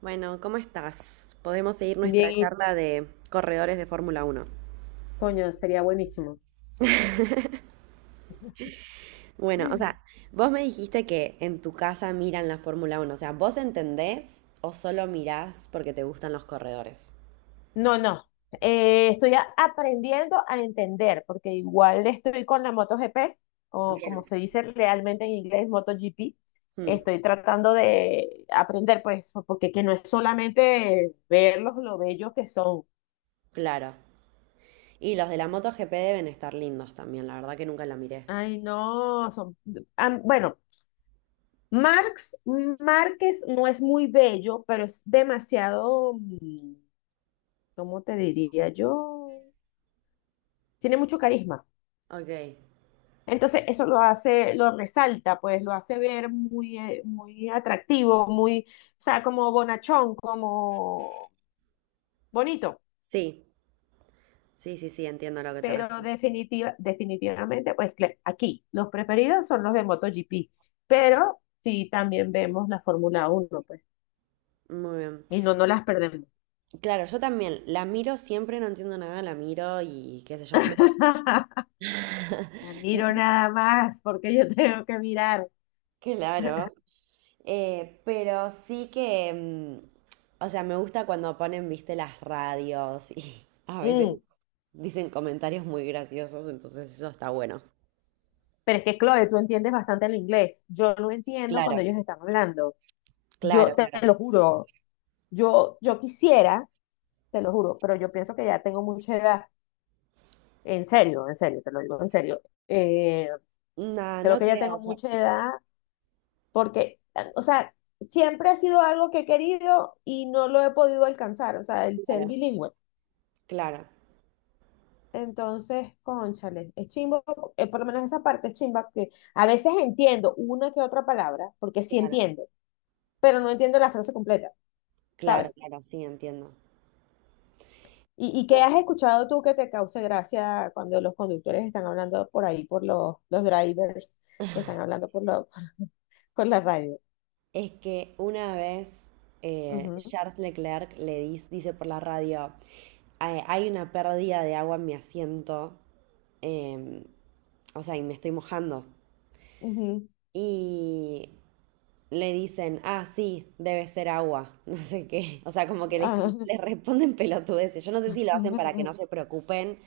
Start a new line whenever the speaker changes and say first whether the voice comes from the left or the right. right: Bueno, ¿cómo estás? Podemos seguir
left: Bien,
right: nuestra
left: y
right: charla de corredores de Fórmula Uno.
left: coño, sería buenísimo.
right: Bueno, o sea, vos me dijiste que en tu casa miran la Fórmula Uno, o sea, ¿vos entendés o solo mirás porque te gustan los corredores?
left: No, no. Estoy aprendiendo a entender, porque igual estoy con la MotoGP, o como
right: Bien.
left: se dice realmente en inglés, MotoGP.
right: Mm,
left: Estoy tratando de aprender, pues, porque que no es solamente verlos lo bellos que son.
right: claro. Y los de la MotoGP deben estar lindos también, la verdad que nunca la miré.
left: Ay, no, son. Bueno, Marx, Márquez no es muy bello, pero es demasiado, ¿cómo te diría yo? Tiene mucho carisma.
right: Ok.
left: Entonces eso lo hace, lo resalta, pues lo hace ver muy, muy atractivo, muy, o sea, como bonachón, como bonito.
right: Sí, sí, sí, sí, entiendo a lo que te
left: Pero
right: refieres.
left: definitivamente, pues aquí los preferidos son los de MotoGP, pero sí también vemos la Fórmula Uno, pues,
right: Muy bien.
left: y no, no las perdemos.
right: Claro, yo también la miro siempre, no entiendo nada, la miro y qué sé yo.
left: La miro nada más porque yo tengo que mirar.
right: Claro. Pero sí que, o sea, me gusta cuando ponen, viste, las radios y a veces
left: Mm,
right: dicen comentarios muy graciosos, entonces eso está bueno.
left: Pero es que, Chloe, tú entiendes bastante el inglés. Yo lo entiendo cuando
right: Claro,
left: ellos están hablando. Yo
right: Claro.
left: te
right: claro.
left: lo juro. Yo quisiera, te lo juro, pero yo pienso que ya tengo mucha edad, en serio, te lo digo en serio. eh,
right: No,
left: Creo
right: no
left: que ya
right: creo,
left: tengo
right: o sea,
left: mucha edad porque, o sea, siempre ha sido algo que he querido y no lo he podido alcanzar, o sea, el ser
right: claro,
left: bilingüe.
right: claro,
left: Entonces, cónchale, es chimbo, por lo menos esa parte es chimba, que a veces entiendo una que otra palabra, porque sí
right: claro,
left: entiendo, pero no entiendo la frase completa,
right: claro,
left: ¿sabes?
right: claro, sí, entiendo.
left: ¿Y qué has escuchado tú que te cause gracia cuando los conductores están hablando por ahí, por los drivers, están hablando por la radio?
right: Es que una vez
left: Ujú,
right: Charles Leclerc dice por la radio, "Hay una pérdida de agua en mi asiento, em, o sea, y me estoy mojando."
left: ujú,
right: Y le dicen, ah, sí, debe ser agua, no sé qué. O sea, como que les,
left: ajá.
right: les responden pelotudeces. Yo no sé si lo hacen para que no se preocupen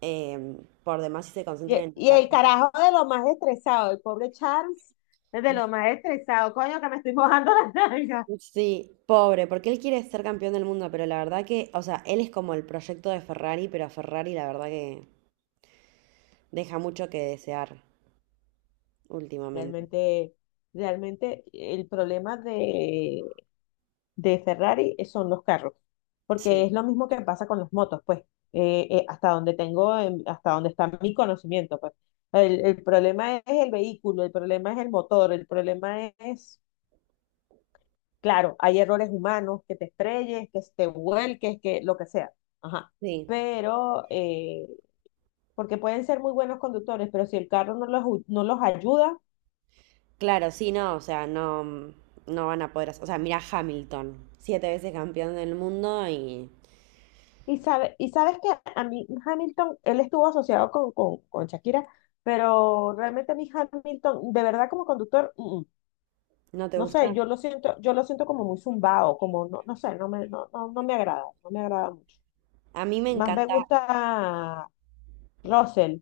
right: eh, por demás y se concentren
left: Y,
right: en
left: y
right: la
left: el
right: carrera.
left: carajo de lo más estresado, el pobre Charles es de lo más estresado, coño, que me estoy mojando las nalgas.
right: Sí, pobre, porque él quiere ser campeón del mundo, pero la verdad que, o sea, él es como el proyecto de Ferrari, pero a Ferrari la verdad que deja mucho que desear últimamente.
left: Realmente, realmente el problema de Ferrari, son los carros, porque
right: Sí,
left: es lo mismo que pasa con las motos, pues, hasta donde está mi conocimiento, pues. El problema es el vehículo, el problema es el motor, el problema es, claro, hay errores humanos, que te estrelles, que te vuelques, que lo que sea, ajá.
right: sí.
left: Pero, porque pueden ser muy buenos conductores, pero si el carro no los, no los ayuda.
right: Claro, sí, no, o sea, no, no van a poder hacer. O sea, mira Hamilton, siete veces campeón del mundo y
left: Y sabes que a mí Hamilton, él estuvo asociado con, con Shakira, pero realmente a mí Hamilton, de verdad como conductor, mm, mm.
right: ¿no te
left: No
right: gusta?
left: sé, yo lo siento como muy zumbado, como no, no sé, no me, no, no, no me agrada, no me agrada mucho.
right: A mí me
left: Más me
right: encanta.
left: gusta Russell.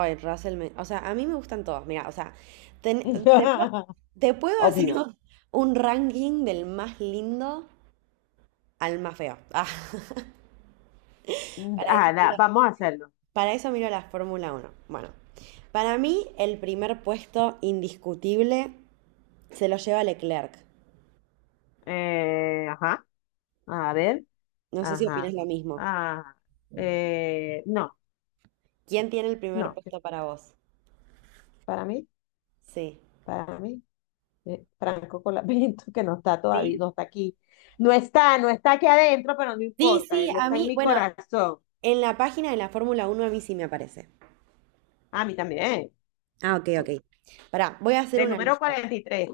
right: Ay, Russell, o sea, a mí me gustan todos. Mira, o sea, ten- te puedo, te puedo hacer
left: Obvio.
right: un ranking del más lindo al más feo. Ah, para eso
left: Ah, da,
right: miro,
left: vamos a hacerlo.
right: la Fórmula uno. Bueno, para mí el primer puesto indiscutible se lo lleva Leclerc.
left: Ajá. A ver.
right: No sé si opinas
left: Ajá.
right: lo mismo.
left: Ah, no,
right: ¿Quién tiene el primer
left: no.
right: puesto para vos?
left: Para mí,
right: Sí.
left: para mí, Franco Colapinto. Que no está todavía,
right: ¿Sí?
left: no está aquí. No está aquí adentro, pero no
right: Sí,
left: importa,
right: sí,
left: él
right: a
left: está en
right: mí,
left: mi
right: bueno,
left: corazón.
right: en la página de la Fórmula uno a mí sí me aparece.
left: A mí también.
right: Ah, ok, ok. Pará, voy a hacer
left: Del
right: una
left: número
right: lista.
left: 43.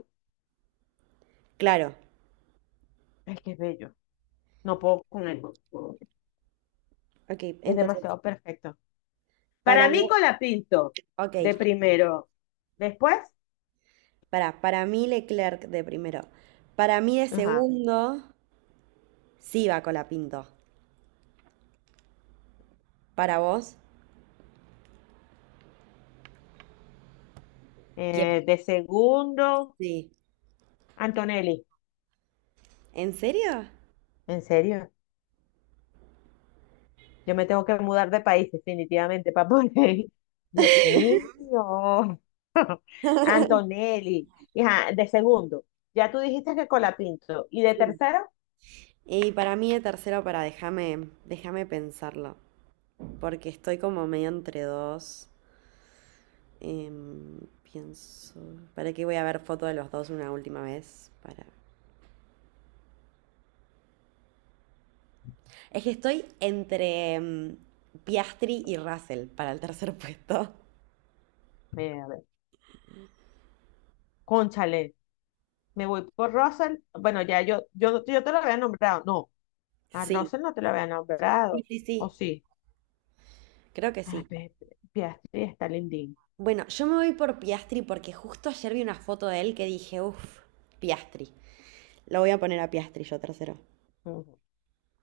right: Claro.
left: Ay, qué bello. No puedo con él.
right: Ok,
left: Es
right: entonces,
left: demasiado perfecto.
right: para
left: Para mí,
right: vos,
left: Colapinto,
right: ok,
left: de primero. Después,
right: pará, para mí Leclerc de primero. Para mí de
left: ajá,
right: segundo, sí va Colapinto. Para vos, ¿quién?
left: de segundo,
right: Sí.
left: Antonelli.
right: ¿En serio?
left: ¿En serio? Yo me tengo que mudar de país definitivamente para poder ir. Dios mío. Antonelli. Hija, de segundo, ya tú dijiste que Colapinto. Y de
right: Sí.
left: tercero,
right: Y para mí de tercero, para déjame, déjame pensarlo, porque estoy como medio entre dos. Pienso, para qué voy a ver foto de los dos una última vez, para. Es que estoy entre Piastri y Russell para el tercer puesto.
left: mira, a ver, cónchale, me voy por Russell. Bueno, ya yo te lo había nombrado. No, a
right: Sí,
left: Russell no te lo había
right: sí,
left: nombrado.
right: sí,
left: ¿O
right: sí,
left: sí?
right: creo que
left: Ah,
right: sí.
left: Piastri está lindín.
right: Bueno, yo me voy por Piastri porque justo ayer vi una foto de él que dije, uff, Piastri. Lo voy a poner a Piastri yo tercero.
left: Ujú.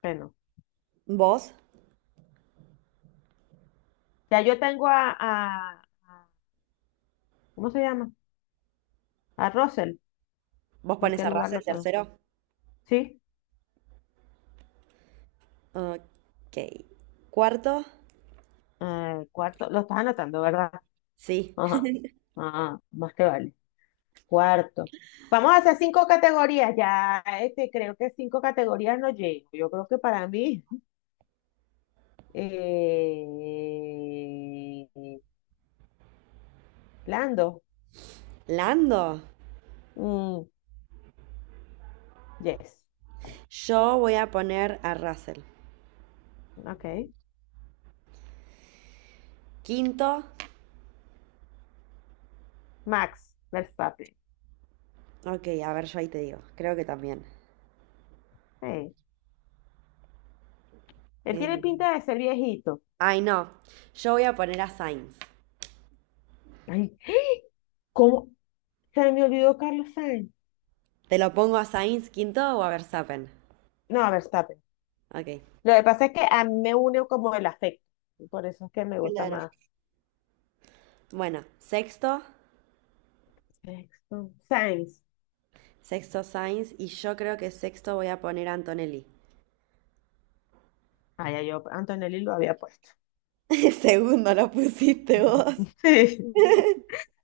left: Bueno,
right: ¿Vos?
left: ya yo tengo ¿cómo se llama? A Russell.
right: ¿Vos
left: ¿En
right: pones
left: qué
right: a
left: lugar lo
right: Russell
left: tengo?
right: tercero?
left: ¿Sí?
right: Ok. ¿Cuarto?
left: Cuarto, lo estás anotando, ¿verdad?
right: Sí.
left: Ajá. Ah, más te vale. Cuarto. Vamos a hacer cinco categorías. Ya, creo que cinco categorías no llego. Yo creo que para mí, eh, Lando.
right: ¿Lando?
left: Mm, yes.
right: Yo voy a poner a Russell.
left: Ok.
right: Quinto.
left: Max Verstappen.
right: Ok, a ver, yo ahí te digo. Creo que también.
left: Hey. Él
right: Eh,
left: tiene pinta de ser viejito.
right: Ay, no. Yo voy a poner a Sainz.
left: Ay, ¿cómo? Se me olvidó Carlos Sainz.
right: ¿Te lo pongo a Sainz quinto o a Verstappen?
left: No, Verstappen.
right: Ok.
left: Lo que pasa es que a mí me une como el afecto. Por eso es que me gusta
right: Claro.
left: más.
right: Bueno, sexto.
left: Sexto, Sainz.
right: Sexto Sainz. Y yo creo que sexto voy a poner a Antonelli.
left: Ah, ya yo Antonelli lo había puesto.
right: Segundo lo pusiste vos.
left: Sí,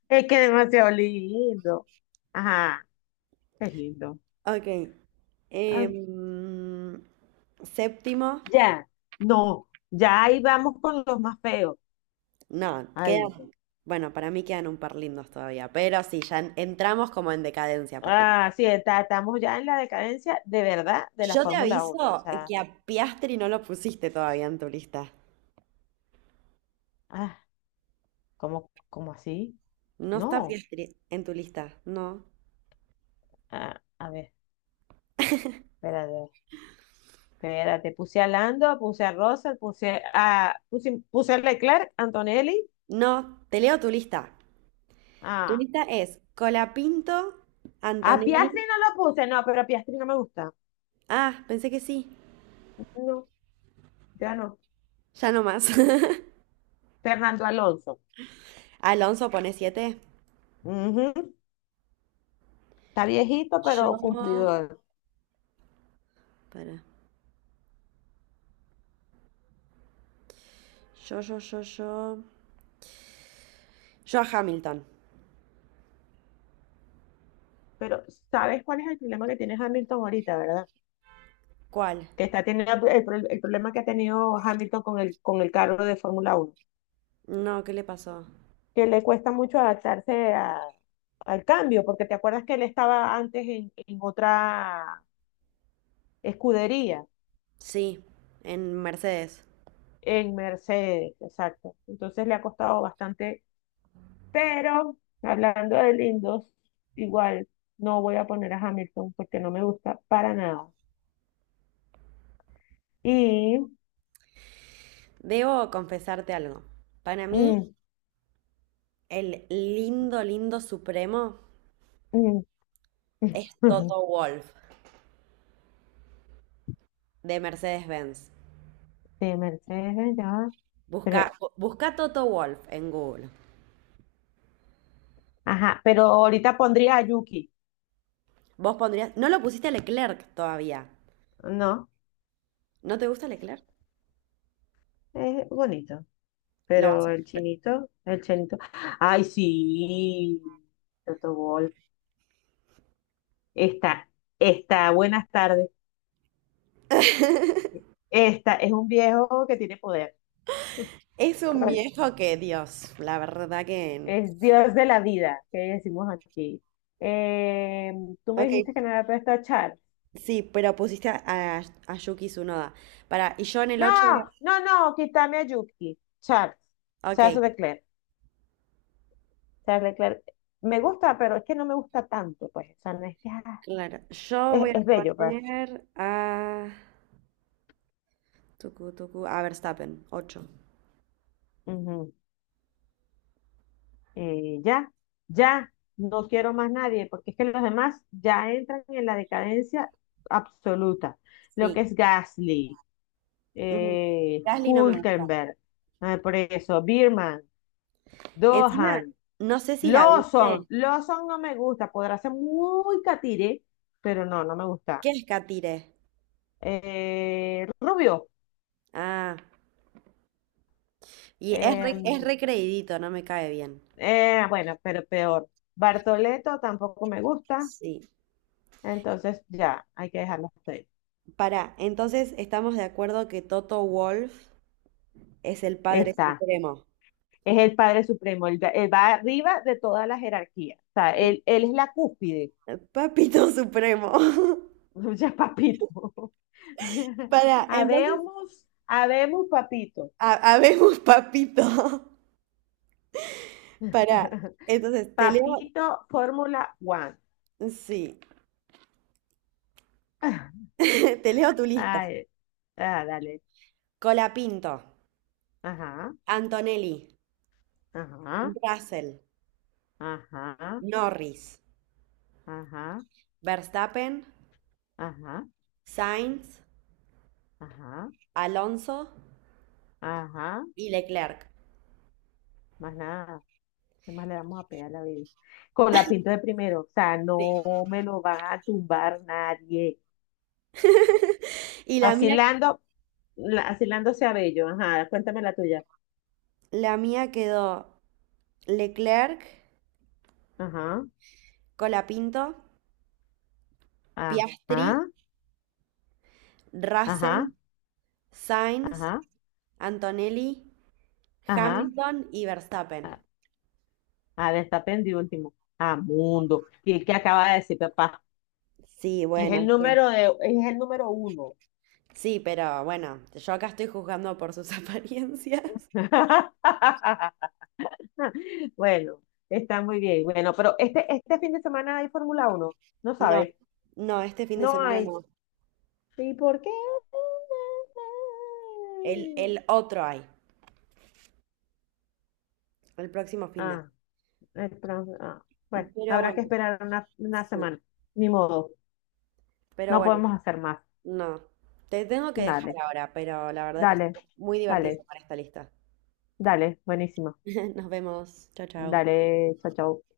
left: es que es demasiado lindo. Ajá, es lindo.
right: Ok.
left: Ay,
right: em, séptimo.
left: ya, no, ya ahí vamos con los más feos.
right: No,
left: Ay, no.
right: quedan. Bueno, para mí quedan un par lindos todavía. Pero sí, ya entramos como en decadencia a partir.
left: Ah, sí, estamos ya en la decadencia de verdad de la
right: Yo te
left: Fórmula Uno.
right: aviso
left: O sea,
right: que a Piastri no lo pusiste todavía en tu lista.
left: ah, ¿cómo así.
right: No está
left: No,
right: Piastri en tu lista, no.
left: ah, a ver, espérate, espérate. Puse a Lando, puse a Russell, puse a Leclerc, Antonelli.
right: No, te leo tu lista. Tu
left: Ah,
right: lista es Colapinto,
left: a Piastri
right: Antonelli.
left: no lo puse, no, pero Piastri no me gusta.
right: Ah, pensé que sí.
left: No, ya no.
right: Ya no más.
left: Fernando Alonso.
right: Alonso pone siete.
left: Ujú. Está viejito,
right: Yo.
left: pero cumplidor.
right: Para. Yo. Yo a Hamilton.
left: Pero ¿sabes cuál es el problema que tiene Hamilton ahorita, verdad?
right: ¿Cuál?
left: Que está teniendo el problema que ha tenido Hamilton con el carro de Fórmula Uno,
right: No, ¿qué le pasó?
left: que le cuesta mucho adaptarse al cambio, porque te acuerdas que él estaba antes en otra escudería,
right: Sí, en Mercedes.
left: en Mercedes, exacto. Entonces le ha costado bastante. Pero hablando de lindos, igual no voy a poner a Hamilton porque no me gusta para nada. Y
right: Debo confesarte algo. Para mí,
left: mm,
right: el lindo, lindo supremo
left: mm,
right: es Toto Wolff de Mercedes-Benz.
left: de Mercedes ya,
right: Busca,
left: pero
right: busca Toto Wolf en Google.
left: ajá, pero ahorita pondría a Yuki.
right: Vos pondrías. No lo pusiste a Leclerc todavía.
left: No,
right: ¿No te gusta Leclerc?
left: es bonito,
right: Lo vas
left: pero
right: a.
left: el chinito, el chinito. Ay, sí, Toto Wolff. Está, está, buenas tardes. Esta es un viejo que tiene poder.
right: Es un viejo que, Dios, la verdad que.
left: Es Dios de la vida, que decimos aquí. Eh, tú me
right: Ok,
left: dijiste que no había puesto a Charles.
right: sí, pero pusiste a, a Yuki Tsunoda. Para, y yo en el ocho. Voy
left: No, no, no, quítame a Yuki.
right: a. Ok,
left: Charles Leclerc. Charles Leclerc. Me gusta, pero es que no me gusta tanto, pues. O sea, no es que
right: claro. Yo
left: es,
right: voy a
left: es bello, pues.
right: poner a. Tucu, tucu, a Verstappen, ocho.
left: Ujú. Ya, ya, no quiero más nadie, porque es que los demás ya entran en la decadencia absoluta. Lo
right: Sí.
left: que es Gasly,
right: Mm, Gasly no me gusta.
left: Hülkenberg, ah, por eso, Birman,
right: Encima,
left: Dohan.
right: no sé si la viste.
left: Lawson. Lawson no me gusta. Podrá ser muy catire, pero no, no me gusta.
right: ¿Qué es Katire?
left: Rubio.
right: Ah. Y
left: eh,
right: es re, creidito, no me cae bien.
left: bueno, pero peor. Bartoleto tampoco me gusta.
right: Sí.
left: Entonces ya, hay que dejarlo hasta ahí.
right: Para, entonces estamos de acuerdo que Toto Wolf es el padre
left: Está.
right: supremo.
left: Es el Padre Supremo. Él va arriba de toda la jerarquía. O sea, él es la cúspide.
right: El papito supremo.
left: Ya papito.
right: Para, entonces,
left: Habemos, habemos, papito.
right: habemos papito. Para, entonces te leo,
left: Papito Fórmula One.
right: sí, te leo tu lista.
left: Ay, ah, dale.
right: Colapinto,
left: Ajá,
right: Antonelli,
left: ajá,
right: Russell,
left: ajá,
right: Norris,
left: ajá,
right: Verstappen,
left: ajá,
right: Sainz,
left: ajá,
right: Alonso
left: ajá.
right: y Leclerc.
left: Más nada. ¿Qué más le vamos a pegar a la vida? Con la pinto de primero. O sea,
right: Sí.
left: no me lo van a tumbar nadie.
right: Y la mía.
left: Asilando, Asilándose a Bello. Ajá, cuéntame la tuya.
right: La mía quedó Leclerc,
left: Ajá,
right: Colapinto,
left: ajá,
right: Piastri, Russell,
left: ajá,
right: Sainz,
left: ajá,
right: Antonelli,
left: ajá.
right: Hamilton y Verstappen.
left: Ah, ah, está pendiente último. Ah, mundo. ¿Y qué acaba de decir, papá?
right: Sí,
left: Y es el
right: bueno, es
left: número de, es el número uno.
right: sí, pero bueno, yo acá estoy juzgando por sus apariencias.
left: Bueno, está muy bien. Bueno, pero este fin de semana hay Fórmula uno, no
right: No,
left: sabes,
right: no, este fin de
left: no
right: semana
left: hay.
right: no.
left: ¿Y por qué?
right: El otro hay, el próximo fin de.
left: Ah, el pro- ah, bueno,
right: Pero
left: habrá
right: bueno,
left: que esperar una
right: sí,
left: semana. Ni modo,
right: pero
left: no
right: bueno,
left: podemos hacer más.
right: no. Te tengo que dejar
left: Dale,
right: ahora, pero la verdad que
left: dale,
right: estuvo muy divertido
left: dale,
right: para esta lista.
left: dale, buenísimo.
right: Nos vemos. Chao, chao.
left: Dale, chao, chao.